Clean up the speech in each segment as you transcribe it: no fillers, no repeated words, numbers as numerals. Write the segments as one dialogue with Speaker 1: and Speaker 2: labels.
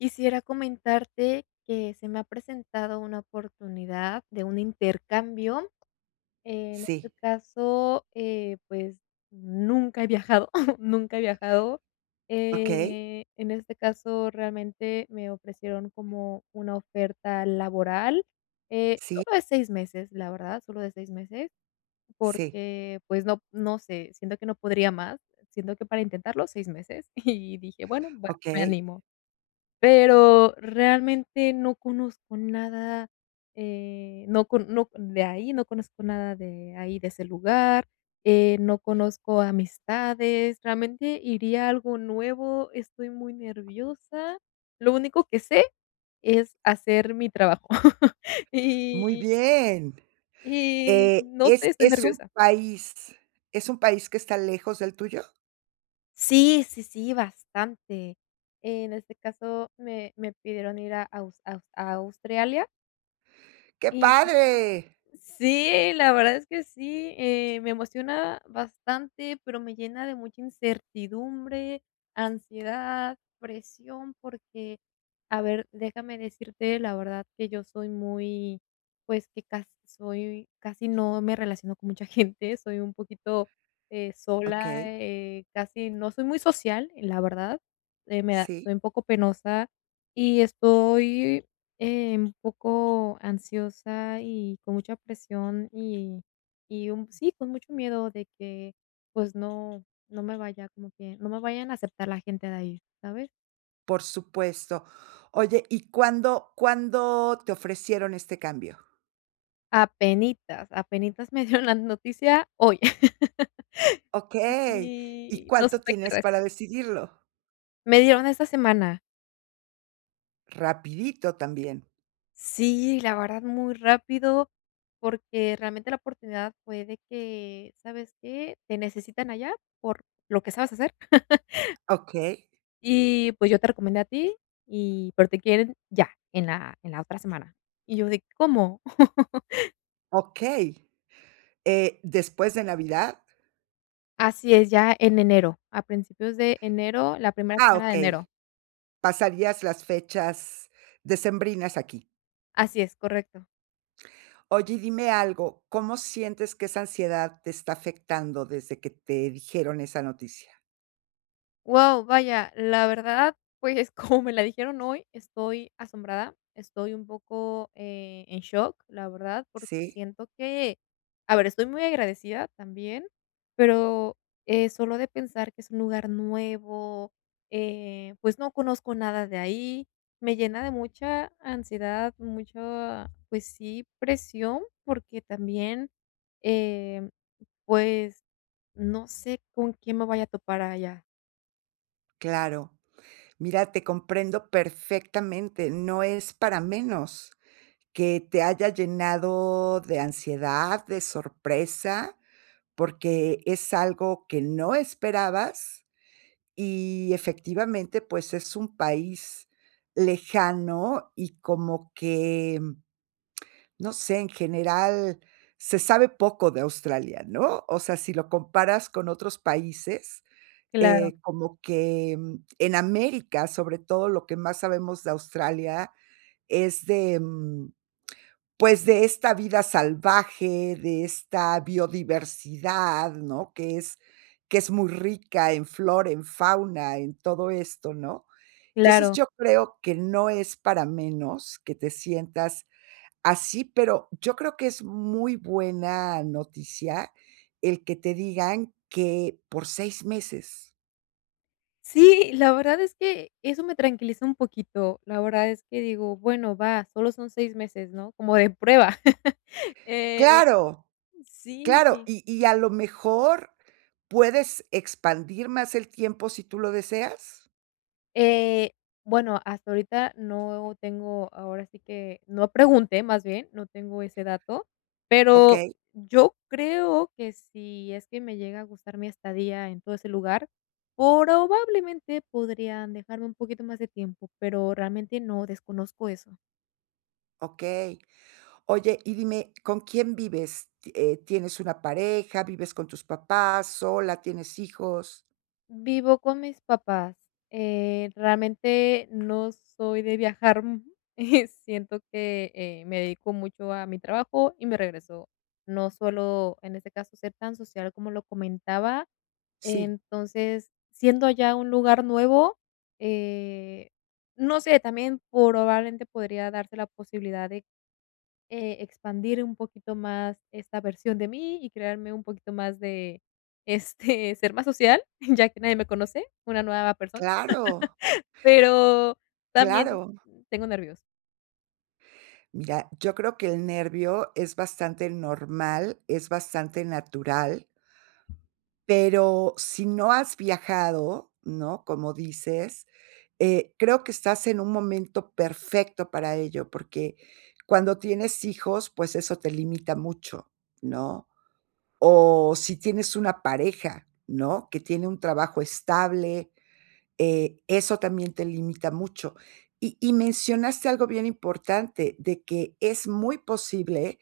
Speaker 1: Quisiera comentarte que se me ha presentado una oportunidad de un intercambio. En este
Speaker 2: Sí,
Speaker 1: caso, pues nunca he viajado, nunca he viajado.
Speaker 2: okey,
Speaker 1: En este caso, realmente me ofrecieron como una oferta laboral,
Speaker 2: sí,
Speaker 1: solo de 6 meses, la verdad, solo de 6 meses,
Speaker 2: sí,
Speaker 1: porque pues no, no sé, siento que no podría más, siento que para intentarlo 6 meses y dije, bueno, va, me
Speaker 2: okey,
Speaker 1: animo. Pero realmente no conozco nada, no con no de ahí, no conozco nada de ahí, de ese lugar, no conozco amistades, realmente iría a algo nuevo, estoy muy nerviosa. Lo único que sé es hacer mi trabajo. Y
Speaker 2: muy bien.
Speaker 1: y
Speaker 2: Eh,
Speaker 1: no sé,
Speaker 2: ¿es
Speaker 1: estoy
Speaker 2: es un
Speaker 1: nerviosa.
Speaker 2: país es un país que está lejos del tuyo?
Speaker 1: Sí, sí, sí, bastante. En este caso, me pidieron ir a aus aus a Australia.
Speaker 2: ¡Qué
Speaker 1: Y
Speaker 2: padre!
Speaker 1: sí, la verdad es que sí, me emociona bastante, pero me llena de mucha incertidumbre, ansiedad, presión, porque, a ver, déjame decirte la verdad que yo soy muy, pues que casi soy, casi no me relaciono con mucha gente, soy un poquito sola,
Speaker 2: Okey,
Speaker 1: casi no soy muy social, la verdad, me da,
Speaker 2: sí,
Speaker 1: soy un poco penosa y estoy un poco ansiosa y con mucha presión y un sí, con mucho miedo de que, pues, no me vaya, como que no me vayan a aceptar la gente de ahí, ¿sabes?
Speaker 2: por supuesto. Oye, ¿y cuándo te ofrecieron este cambio?
Speaker 1: Apenitas, apenitas me dieron la noticia hoy
Speaker 2: Okey, ¿y
Speaker 1: y no
Speaker 2: cuánto
Speaker 1: supe qué
Speaker 2: tienes
Speaker 1: res
Speaker 2: para decidirlo?
Speaker 1: me dieron esta semana.
Speaker 2: Rapidito también.
Speaker 1: Sí, la verdad, muy rápido, porque realmente la oportunidad fue de que, ¿sabes qué? Te necesitan allá por lo que sabes hacer.
Speaker 2: Okey,
Speaker 1: Y, pues, yo te recomendé a ti pero te quieren ya, en la otra semana. Y yo de, ¿cómo?
Speaker 2: okey. ¿Después de Navidad?
Speaker 1: Así es, ya en enero, a principios de enero, la primera
Speaker 2: Ah,
Speaker 1: semana de
Speaker 2: okey.
Speaker 1: enero.
Speaker 2: Pasarías las fechas decembrinas aquí.
Speaker 1: Así es, correcto.
Speaker 2: Oye, dime algo, ¿cómo sientes que esa ansiedad te está afectando desde que te dijeron esa noticia?
Speaker 1: Wow, vaya, la verdad, pues, como me la dijeron hoy, estoy asombrada, estoy un poco, en shock, la verdad, porque
Speaker 2: Sí,
Speaker 1: siento que a ver, estoy muy agradecida también, pero, solo de pensar que es un lugar nuevo, pues, no conozco nada de ahí, me llena de mucha ansiedad, mucha, pues sí, presión, porque también, em, pues, no sé con quién me vaya a topar allá.
Speaker 2: claro. Mira, te comprendo perfectamente. No es para menos que te haya llenado de ansiedad, de sorpresa, porque es algo que no esperabas y efectivamente, pues es un país lejano y como que, no sé, en general se sabe poco de Australia, ¿no? O sea, si lo comparas con otros países,
Speaker 1: Claro.
Speaker 2: como que, en América, sobre todo, lo que más sabemos de Australia es de, pues, de esta vida salvaje, de esta biodiversidad, ¿no? Que es muy rica en flora, en fauna, en todo esto, ¿no? Entonces,
Speaker 1: Claro.
Speaker 2: yo creo que no es para menos que te sientas así. Pero yo creo que es muy buena noticia el que te digan que por 6 meses.
Speaker 1: Sí, la verdad es que eso me tranquiliza un poquito. La verdad es que digo, bueno, va, solo son 6 meses, ¿no? Como de prueba. Eh,
Speaker 2: Claro,
Speaker 1: sí,
Speaker 2: claro, y a lo mejor puedes expandir más el tiempo si tú lo deseas.
Speaker 1: eh, bueno, hasta ahorita no tengo, ahora sí que no pregunté, más bien, no tengo ese dato, pero
Speaker 2: Okey,
Speaker 1: yo creo que si es que me llega a gustar mi estadía en todo ese lugar, probablemente podrían dejarme un poquito más de tiempo, pero realmente no desconozco eso.
Speaker 2: okey. Oye, y dime, ¿con quién vives? Ti ¿tienes una pareja? ¿Vives con tus papás, sola? ¿Tienes hijos?
Speaker 1: Vivo con mis papás. Realmente no soy de viajar, siento que, me dedico mucho a mi trabajo y me regreso. No suelo, en este caso, ser tan social como lo comentaba.
Speaker 2: Sí,
Speaker 1: Entonces, siendo allá un lugar nuevo, eh, no sé, también probablemente podría darse la posibilidad expandir un poquito más esta versión de mí y crearme un poquito más de, ser más social, ya que nadie me conoce, una nueva persona,
Speaker 2: claro,
Speaker 1: pero también
Speaker 2: claro.
Speaker 1: tengo nervios.
Speaker 2: Mira, yo creo que el nervio es bastante normal, es bastante natural, pero si no has viajado, ¿no? Como dices, creo que estás en un momento perfecto para ello, porque cuando tienes hijos, pues eso te limita mucho, ¿no? O si tienes una pareja, ¿no? Que tiene un trabajo estable, eso también te limita mucho. Y mencionaste algo bien importante, de que es muy posible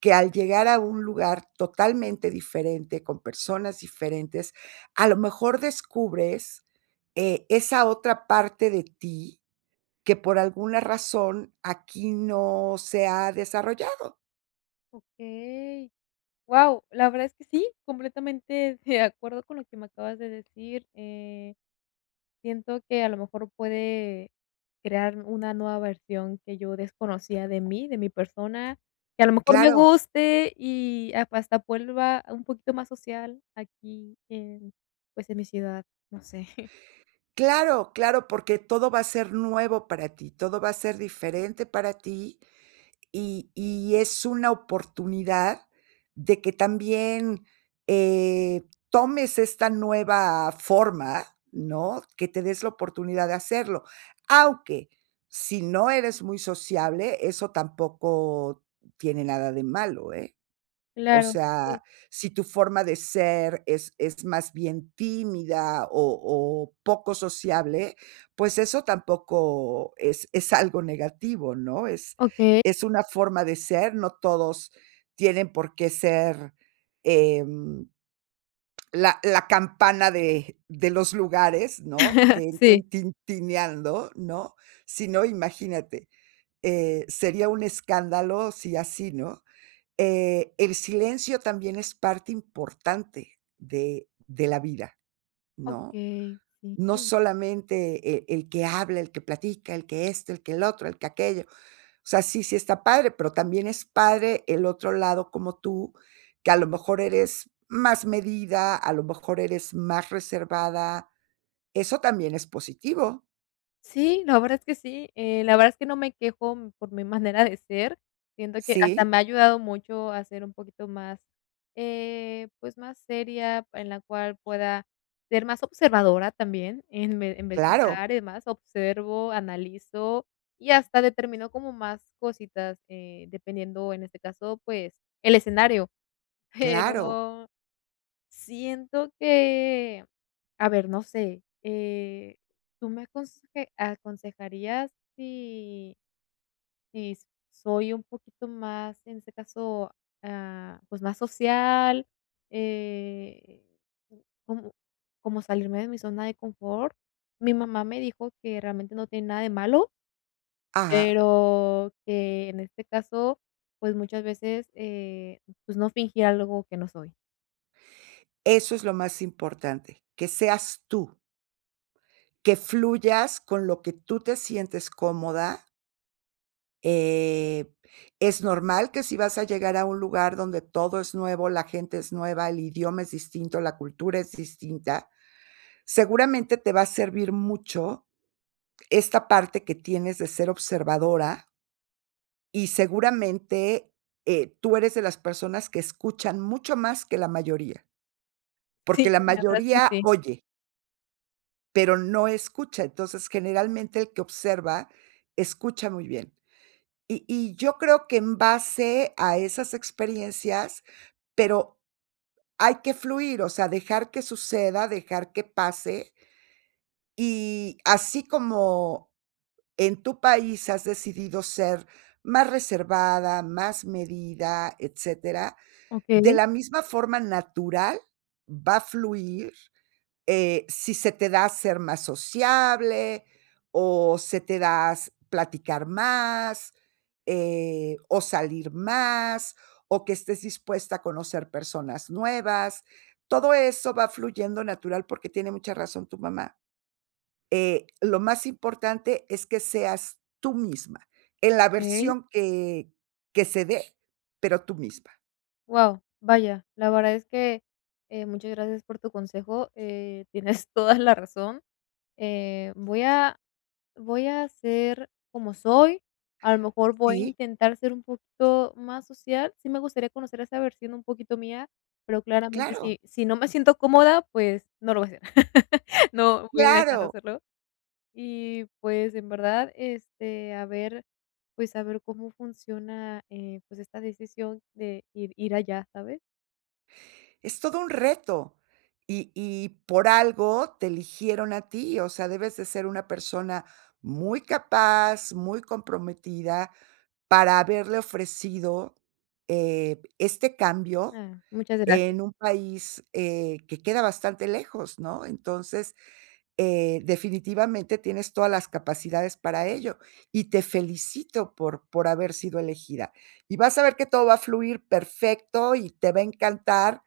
Speaker 2: que al llegar a un lugar totalmente diferente, con personas diferentes, a lo mejor descubres, esa otra parte de ti que por alguna razón aquí no se ha desarrollado.
Speaker 1: Okey. Wow, la verdad es que sí, completamente de acuerdo con lo que me acabas de decir. Siento que a lo mejor puede crear una nueva versión que yo desconocía de mí, de mi persona, que a lo mejor me
Speaker 2: Claro,
Speaker 1: guste y a hasta vuelva un poquito más social aquí en, pues, en mi ciudad, no sé.
Speaker 2: claro, claro, porque todo va a ser nuevo para ti, todo va a ser diferente para ti. Y es una oportunidad de que también, tomes esta nueva forma, ¿no? Que te des la oportunidad de hacerlo. Aunque, si no eres muy sociable, eso tampoco tiene nada de malo, ¿eh? O
Speaker 1: Claro,
Speaker 2: sea,
Speaker 1: sí.
Speaker 2: si tu forma de ser es más bien tímida o poco sociable, pues eso tampoco es algo negativo, ¿no? Es
Speaker 1: Okey.
Speaker 2: es una forma de ser, no todos tienen por qué ser, em, la campana de los lugares, ¿no? Que
Speaker 1: Sí.
Speaker 2: entren tintineando, ¿no? Sino, imagínate, sería un escándalo si así, ¿no? El silencio también es parte importante de la vida, ¿no?
Speaker 1: Okey,
Speaker 2: No
Speaker 1: sí.
Speaker 2: solamente el que habla, el que platica, el que esto, el que el otro, el que aquello. O sea, sí, sí está padre, pero también es padre el otro lado como tú, que a lo mejor eres más medida, a lo mejor eres más reservada. Eso también es positivo.
Speaker 1: Sí, la verdad es que sí, la verdad es que no me quejo, por mi manera de ser. Siento que hasta
Speaker 2: Sí,
Speaker 1: me ha ayudado mucho a ser un poquito más, pues, más seria, en la cual pueda ser más observadora también, en vez de
Speaker 2: claro,
Speaker 1: hablar y demás, observo, analizo y hasta determino como más cositas, dependiendo, en este caso, pues, el escenario.
Speaker 2: claro.
Speaker 1: Pero siento que a ver, no sé, ¿tú me aconseje aconsejarías si si s soy un poquito más, en este caso, pues, más social, eh, como salirme de mi zona de confort? Mi mamá me dijo que realmente no tiene nada de malo,
Speaker 2: Ah,
Speaker 1: pero que en este caso, pues, muchas veces, pues, no fingir algo que no soy.
Speaker 2: eso es lo más importante, que seas tú. Que fluyas con lo que tú te sientes cómoda. Eh, es normal que si vas a llegar a un lugar donde todo es nuevo, la gente es nueva, el idioma es distinto, la cultura es distinta, seguramente te va a servir mucho esta parte que tienes de ser observadora y seguramente, tú eres de las personas que escuchan mucho más que la mayoría, porque
Speaker 1: Sí,
Speaker 2: la
Speaker 1: la verdad es que
Speaker 2: mayoría
Speaker 1: sí.
Speaker 2: oye, pero no escucha. Entonces, generalmente el que observa escucha muy bien. Y yo creo que en base a esas experiencias, pero hay que fluir, o sea, dejar que suceda, dejar que pase. Y así como en tu país has decidido ser más reservada, más medida, etcétera, de
Speaker 1: Okey.
Speaker 2: la misma forma natural va a fluir si se te da ser más sociable, o se te da s platicar más, o salir más, o que estés dispuesta a conocer personas nuevas. Todo eso va fluyendo natural, porque tiene mucha razón tu mamá. Lo más importante es que seas tú misma, en la versión que se dé, pero tú misma.
Speaker 1: Wow, vaya, la verdad es que, muchas gracias por tu consejo, tienes toda la razón, eh, voy a voy a ser como soy, a lo mejor voy a
Speaker 2: Sí,
Speaker 1: intentar ser un poquito más social, sí me gustaría conocer esa versión un poquito mía, pero claramente
Speaker 2: claro,
Speaker 1: si no me siento cómoda, pues no lo voy a hacer, no voy a dejar de
Speaker 2: claro.
Speaker 1: hacerlo. Y pues, en verdad, a ver, pues, a ver cómo funciona, pues, esta decisión de ir allá, ¿sabes?
Speaker 2: Es todo un reto. Y por algo te eligieron a ti, o sea, debes de ser una persona muy capaz, muy comprometida para haberle ofrecido, este cambio
Speaker 1: Ah, muchas gracias.
Speaker 2: en un país, que queda bastante lejos, ¿no? Entonces, definitivamente tienes todas las capacidades para ello y te felicito por haber sido elegida. Y vas a ver que todo va a fluir perfecto y te va a encantar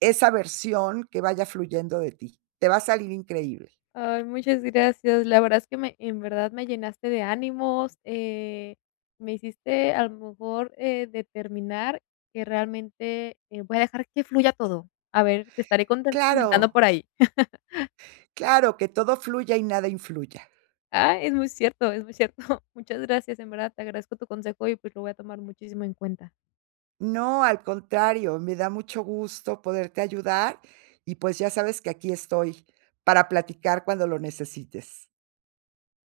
Speaker 2: esa versión que vaya fluyendo de ti. Te va a salir increíble.
Speaker 1: Ay, muchas gracias. La verdad es que me en verdad me llenaste de ánimos, me hiciste a lo mejor, determinar que realmente, voy a dejar que fluya todo. A ver, te estaré conten comentando
Speaker 2: Claro,
Speaker 1: por ahí.
Speaker 2: claro, que todo fluya y nada influya.
Speaker 1: Ah, es muy cierto, es muy cierto. Muchas gracias, en verdad, te agradezco tu consejo y, pues, lo voy a tomar muchísimo en cuenta.
Speaker 2: No, al contrario, me da mucho gusto poderte ayudar y, pues, ya sabes que aquí estoy para platicar cuando lo necesites.